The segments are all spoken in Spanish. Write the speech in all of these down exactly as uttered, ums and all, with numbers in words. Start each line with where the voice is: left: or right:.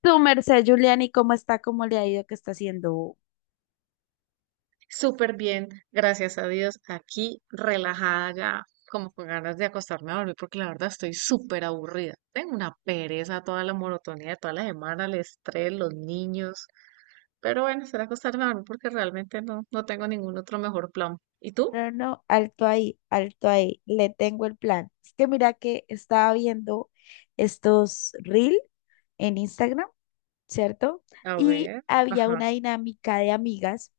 left: Tu merced, Juliani, ¿cómo está? ¿Cómo le ha ido? ¿Qué está haciendo?
right: Súper bien, gracias a Dios. Aquí relajada ya, como con ganas de acostarme a dormir, porque la verdad estoy súper aburrida. Tengo una pereza, toda la monotonía de toda la semana, el estrés, los niños. Pero bueno, será acostarme a dormir porque realmente no, no tengo ningún otro mejor plan. ¿Y tú?
left: No, no, alto ahí, alto ahí, le tengo el plan. Es que mira que estaba viendo estos reel en Instagram, ¿cierto?
right: A
left: Y
right: ver,
left: había una
right: ajá,
left: dinámica de amigas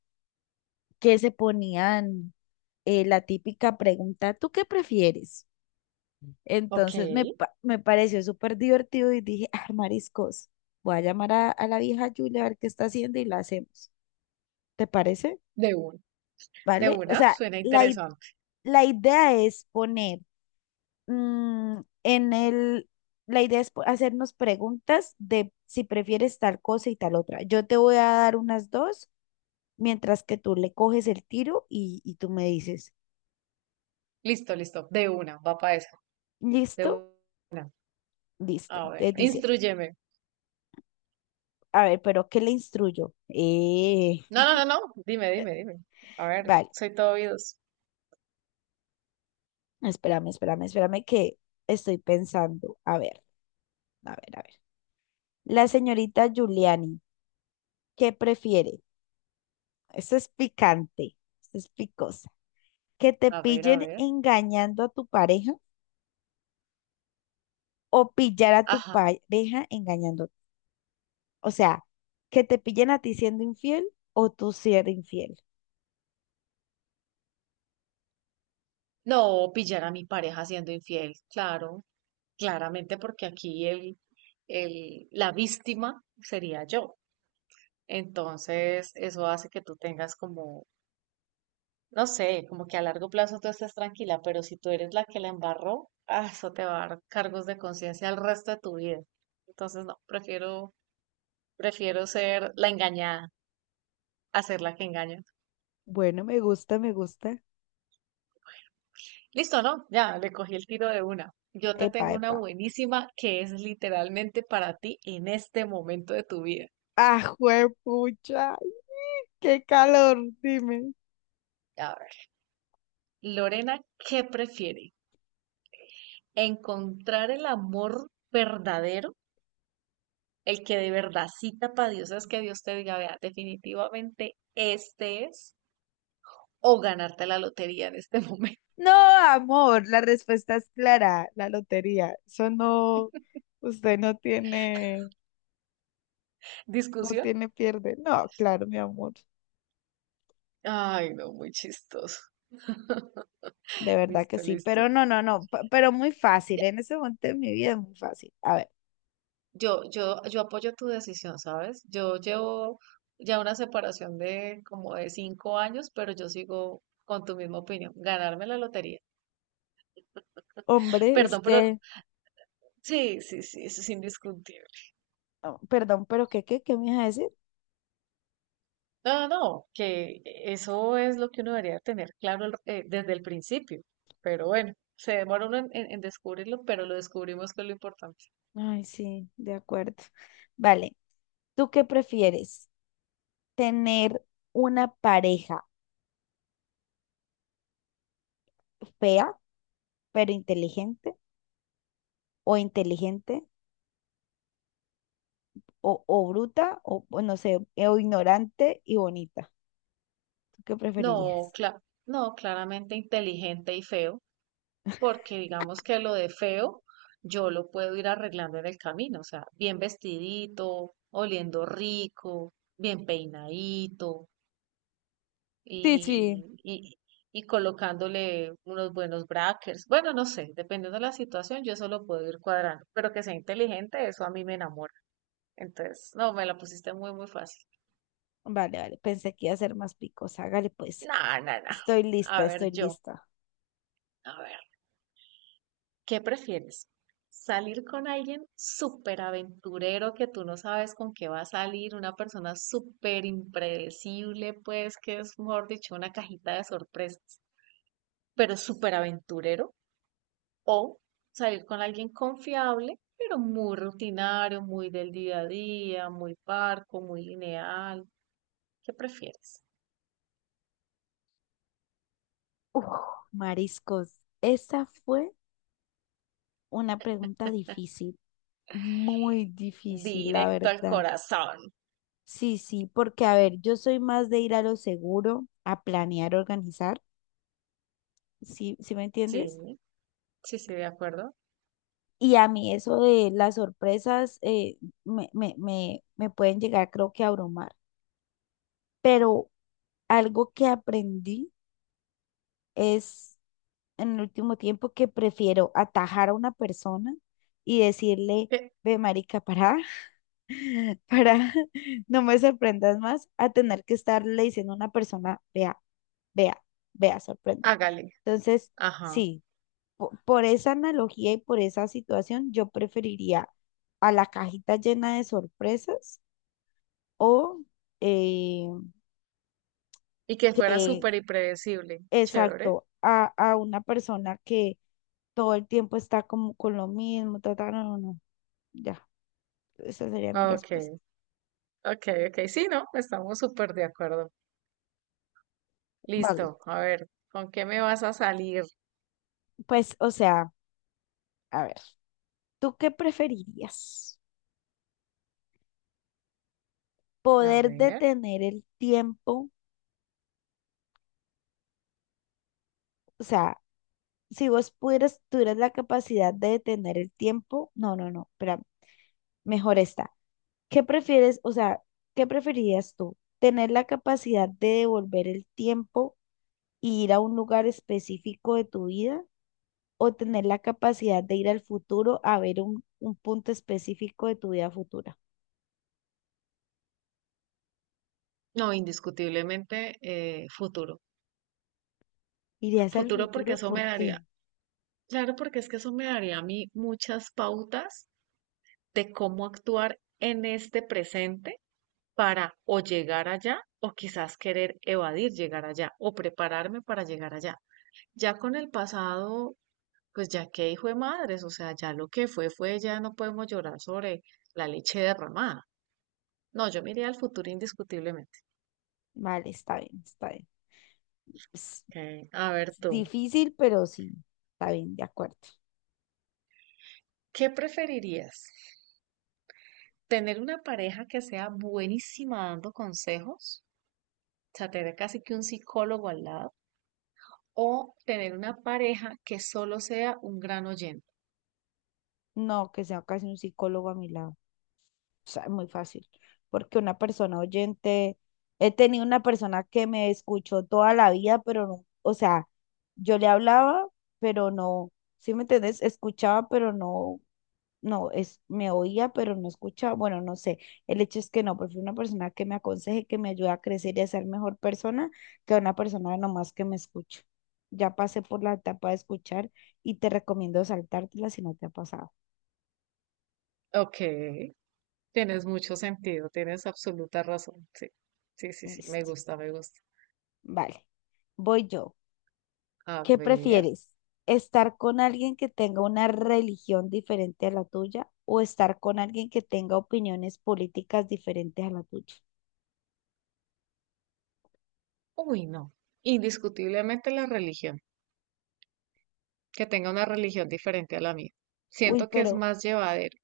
left: que se ponían eh, la típica pregunta, ¿tú qué prefieres?
right: ok,
left: Entonces me, pa- me pareció súper divertido y dije, ah, mariscos, voy a llamar a, a la vieja Julia a ver qué está haciendo y la hacemos. ¿Te parece?
right: de una, de
left: ¿Vale? O
right: una,
left: sea,
right: suena
left: la, i-
right: interesante.
left: la idea es poner mm, en el, la idea es po- hacernos preguntas de si prefieres tal cosa y tal otra. Yo te voy a dar unas dos, mientras que tú le coges el tiro y, y tú me dices,
right: Listo, listo, de una, va para esa,
left: ¿listo?
right: de una.
left: Listo.
right: A ver,
left: Entonces dice,
right: instrúyeme.
left: a ver, pero ¿qué le instruyo? Eh,
right: No, no, no, no, dime, dime, dime. A ver,
left: vale,
right: soy todo oídos.
left: espérame, espérame, espérame que estoy pensando. A ver, a ver, a ver. La señorita Giuliani, ¿qué prefiere? Eso es picante, eso es picosa. Que te
right: A ver, a
left: pillen
right: ver.
left: engañando a tu pareja o pillar a tu
right: Ajá.
left: pareja engañando. O sea, que te pillen a ti siendo infiel o tú ser infiel.
right: No, pillar a mi pareja siendo infiel, claro, claramente porque aquí el, el, la víctima sería yo. Entonces, eso hace que tú tengas como, no sé, como que a largo plazo tú estés tranquila, pero si tú eres la que la embarró, ah, eso te va a dar cargos de conciencia el resto de tu vida. Entonces, no, prefiero, prefiero ser la engañada, a ser la que engaña.
left: Bueno, me gusta, me gusta.
right: Listo, ¿no? Ya, le cogí el tiro de una. Yo te
left: Epa,
right: tengo una
left: epa.
right: buenísima que es literalmente para ti en este momento de tu vida.
left: Ah, juepucha, qué calor, dime.
right: A ver, Lorena, ¿qué prefiere? ¿Encontrar el amor verdadero, el que de verdad cita para Dios es que Dios te diga, vea, definitivamente este es, o ganarte la lotería en este momento?
left: No, amor, la respuesta es clara, la lotería. Eso no, usted no tiene, no
right: ¿Discusión?
left: tiene pierde. No, claro, mi amor,
right: Ay, no, muy chistoso.
left: de verdad que
right: Listo,
left: sí, pero
right: listo.
left: no, no, no, p- pero muy fácil, en ese momento de mi vida es muy fácil. A ver,
right: Yo, yo, yo apoyo tu decisión, ¿sabes? Yo llevo ya una separación de como de cinco años, pero yo sigo con tu misma opinión, ganarme la lotería.
left: hombre, es
right: Perdón, pero
left: que,
right: sí, sí, sí, eso es indiscutible.
left: oh, perdón, pero ¿qué, qué, qué me ibas a decir?
right: No, no, que eso es lo que uno debería tener claro el- eh, desde el principio, pero bueno, se demora uno en, en- en descubrirlo, pero lo descubrimos que es lo importante.
left: Ay, sí, de acuerdo. Vale, ¿tú qué prefieres? ¿Tener una pareja fea pero inteligente o inteligente o, o bruta, o o no sé, o ignorante y bonita? ¿Tú qué
right: No,
left: preferirías?
right: cla- no, claramente inteligente y feo. Porque digamos que lo de feo yo lo puedo ir arreglando en el camino, o sea, bien vestidito, oliendo rico, bien peinadito
left: Sí, sí.
right: y, y- y colocándole unos buenos brackers. Bueno, no sé, dependiendo de la situación, yo eso lo puedo ir cuadrando, pero que sea inteligente, eso a mí me enamora. Entonces, no, me la pusiste muy, muy fácil.
left: Vale, vale, pensé que iba a ser más picos. Hágale pues.
right: No, no, no.
left: Estoy lista,
right: A ver,
left: estoy
right: yo,
left: lista.
right: a ver. ¿Qué prefieres? ¿Salir con alguien súper aventurero que tú no sabes con qué va a salir? Una persona súper impredecible, pues que es, mejor dicho, una cajita de sorpresas, pero súper aventurero. O salir con alguien confiable, pero muy rutinario, muy del día a día, muy parco, muy lineal. ¿Qué prefieres?
left: Uf, mariscos. Esa fue una pregunta difícil, muy difícil, la
right: Directo al
left: verdad.
right: corazón.
left: Sí, sí, porque a ver, yo soy más de ir a lo seguro, a planear, organizar, ¿sí, sí me
right: Sí,
left: entiendes?
right: sí, sí, de acuerdo.
left: Y a mí eso de las sorpresas eh, me, me, me, me pueden llegar, creo que a abrumar. Pero algo que aprendí es en el último tiempo que prefiero atajar a una persona y decirle,
right: Eh,
left: ve marica, para, para, no me sorprendas más, a tener que estarle diciendo a una persona, vea, vea, vea, sorprenda.
right: hágale.
left: Entonces,
right: Ajá.
left: sí, po- por, esa analogía y por esa situación, yo preferiría a la cajita llena de sorpresas o eh,
right: Y que fuera súper impredecible. Chévere.
left: exacto, a, a una persona que todo el tiempo está como con lo mismo, ta, ta, no, no, no, ya, esa sería mi
right: Ok,
left: respuesta.
right: ok, ok. Sí, no, estamos súper de acuerdo.
left: Vale,
right: Listo. A ver, ¿con qué me vas a salir?
left: pues, o sea, a ver, ¿tú qué preferirías?
right: A
left: ¿Poder
right: ver.
left: detener el tiempo? O sea, si vos pudieras, tuvieras la capacidad de detener el tiempo, no, no, no, espera mejor está. ¿Qué prefieres? O sea, ¿qué preferirías tú? ¿Tener la capacidad de devolver el tiempo y ir a un lugar específico de tu vida o tener la capacidad de ir al futuro a ver un, un punto específico de tu vida futura?
right: No, indiscutiblemente eh, futuro.
left: ¿Irías al
right: Futuro porque
left: futuro?
right: eso me
left: ¿Por qué?
right: daría, claro, porque es que eso me daría a mí muchas pautas de cómo actuar en este presente para o llegar allá o quizás querer evadir llegar allá o prepararme para llegar allá. Ya con el pasado, pues ya que hijo de madres, o sea, ya lo que fue, fue, ya no podemos llorar sobre la leche derramada. No, yo me iría al futuro indiscutiblemente.
left: Vale, está bien, está bien. Es
right: Ok, a ver
left: es
right: tú,
left: difícil, pero sí, está bien, de acuerdo.
right: ¿qué preferirías? ¿Tener una pareja que sea buenísima dando consejos? O sea, tener casi que un psicólogo al lado. ¿O tener una pareja que solo sea un gran oyente?
left: No, que sea casi un psicólogo a mi lado. O sea, es muy fácil, porque una persona oyente, he tenido una persona que me escuchó toda la vida, pero no, o sea, yo le hablaba, pero no, ¿sí me entendés? Escuchaba, pero no. No, es, me oía, pero no escuchaba, bueno, no sé. El hecho es que no, prefiero una persona que me aconseje, que me ayude a crecer y a ser mejor persona, que una persona nomás que me escuche. Ya pasé por la etapa de escuchar y te recomiendo saltártela si no te ha pasado.
right: Ok, tienes mucho sentido, tienes absoluta razón. Sí, sí, sí, sí, me
left: Listo.
right: gusta, me gusta.
left: Vale, voy yo.
right: A
left: ¿Qué
right: ver.
left: prefieres? ¿Estar con alguien que tenga una religión diferente a la tuya o estar con alguien que tenga opiniones políticas diferentes a la tuya?
right: Uy, no. Indiscutiblemente la religión, que tenga una religión diferente a la mía.
left: Uy,
right: Siento que es
left: pero...
right: más llevadero.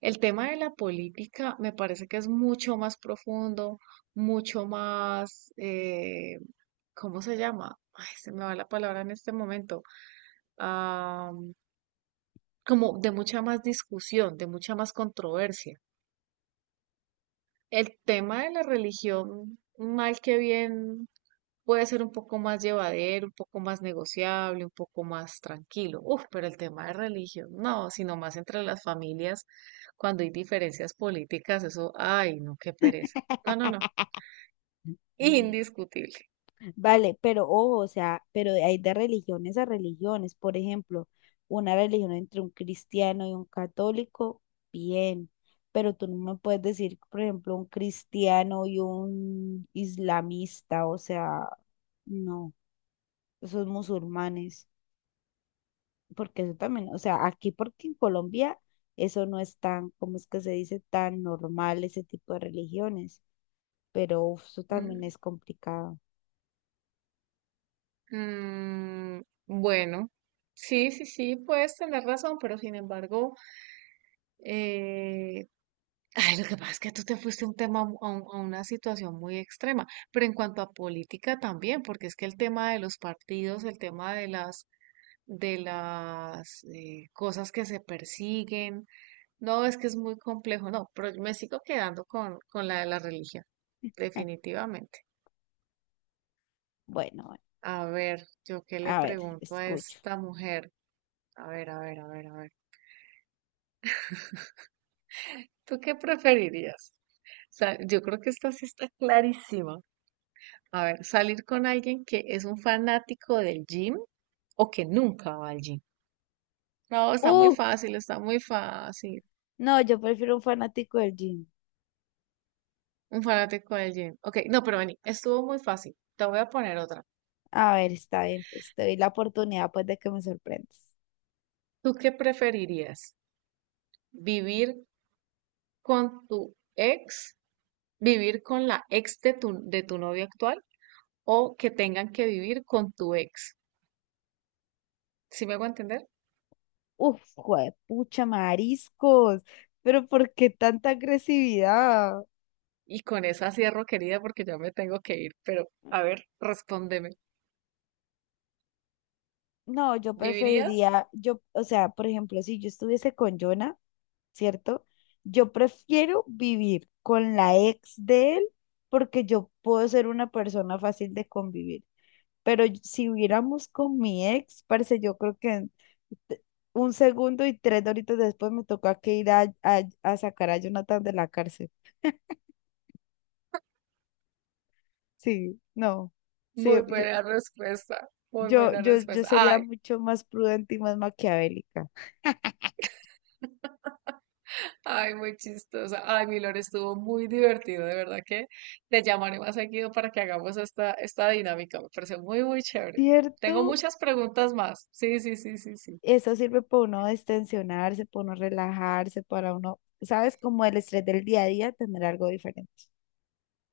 right: El tema de la política me parece que es mucho más profundo, mucho más, eh, ¿cómo se llama? Ay, se me va la palabra en este momento. Ah, como de mucha más discusión, de mucha más controversia. El tema de la religión, mal que bien, puede ser un poco más llevadero, un poco más negociable, un poco más tranquilo. Uf, pero el tema de religión, no, sino más entre las familias, cuando hay diferencias políticas, eso, ay, no, qué pereza. No, no, no, indiscutible.
left: Vale, pero ojo, o sea, pero hay de religiones a religiones. Por ejemplo, una religión entre un cristiano y un católico, bien, pero tú no me puedes decir, por ejemplo, un cristiano y un islamista, o sea, no, esos musulmanes, porque eso también, o sea, aquí porque en Colombia eso no es tan, ¿cómo es que se dice? Tan normal ese tipo de religiones, pero uf, eso también
right: Mm,
left: es complicado.
right: mm, bueno, sí, sí, sí, puedes tener razón, pero sin embargo, eh, ay, lo que pasa es que tú te fuiste a un tema, mu- a un- a una situación muy extrema, pero en cuanto a política también, porque es que el tema de los partidos, el tema de las de las eh, cosas que se persiguen. No, es que es muy complejo, no, pero yo me sigo quedando con, con la de la religión, definitivamente.
left: Bueno, bueno,
right: A ver, yo qué le
left: a ver,
right: pregunto a
left: escucho.
right: esta mujer. A ver, a ver, a ver, a ver. ¿Tú qué preferirías? Sa- yo creo que esta sí está clarísima. A ver, salir con alguien que es un fanático del gym o que nunca va al gym. No, está muy
left: ¡Uh!
right: fácil, está muy fácil.
left: No, yo prefiero un fanático del gym.
right: Un fanático del gym. Ok, no, pero vení, estuvo muy fácil. Te voy a poner otra.
left: A ver, está bien, pues te doy la oportunidad pues de que me sorprendas.
right: ¿Tú qué preferirías? ¿Vivir con tu ex? ¿Vivir con la ex de tu, de tu novio actual? ¿O que tengan que vivir con tu ex? ¿Sí me hago entender?
left: Uf, pucha, mariscos, pero ¿por qué tanta agresividad?
right: Y con esa cierro, querida, porque ya me tengo que ir. Pero, a ver, respóndeme.
left: No, yo
right: ¿Vivirías?
left: preferiría, yo, o sea, por ejemplo, si yo estuviese con Jonah, ¿cierto? Yo prefiero vivir con la ex de él porque yo puedo ser una persona fácil de convivir. Pero y- si hubiéramos con mi ex, parce, yo creo que en te- un segundo y tres horitos después me tocó que ir a, a- a sacar a Jonathan de la cárcel. Sí, no. Sí,
right: Muy
left: yo,
right: buena respuesta. Muy
left: yo,
right: buena
left: yo, yo
right: respuesta.
left: sería
right: Ay,
left: mucho más prudente y más maquiavélica.
right: ay, muy chistosa. Ay, Milor, estuvo muy divertido, de verdad que te llamaré más seguido para que hagamos esta, esta dinámica. Me pareció muy, muy chévere. Tengo
left: ¿Cierto?
right: muchas preguntas más. Sí, sí, sí, sí, sí.
left: Eso sirve para uno destensionarse, para uno relajarse, para uno, ¿sabes? Como el estrés del día a día, tener algo diferente.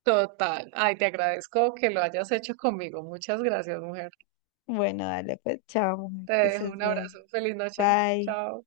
right: Total. Ay, te agradezco que lo hayas hecho conmigo. Muchas gracias, mujer.
left: Bueno, dale, pues, chao, mujer,
right: Te
left: que
right: dejo
left: estés
right: un abrazo.
left: bien.
right: Feliz noche.
left: Bye.
right: Chao.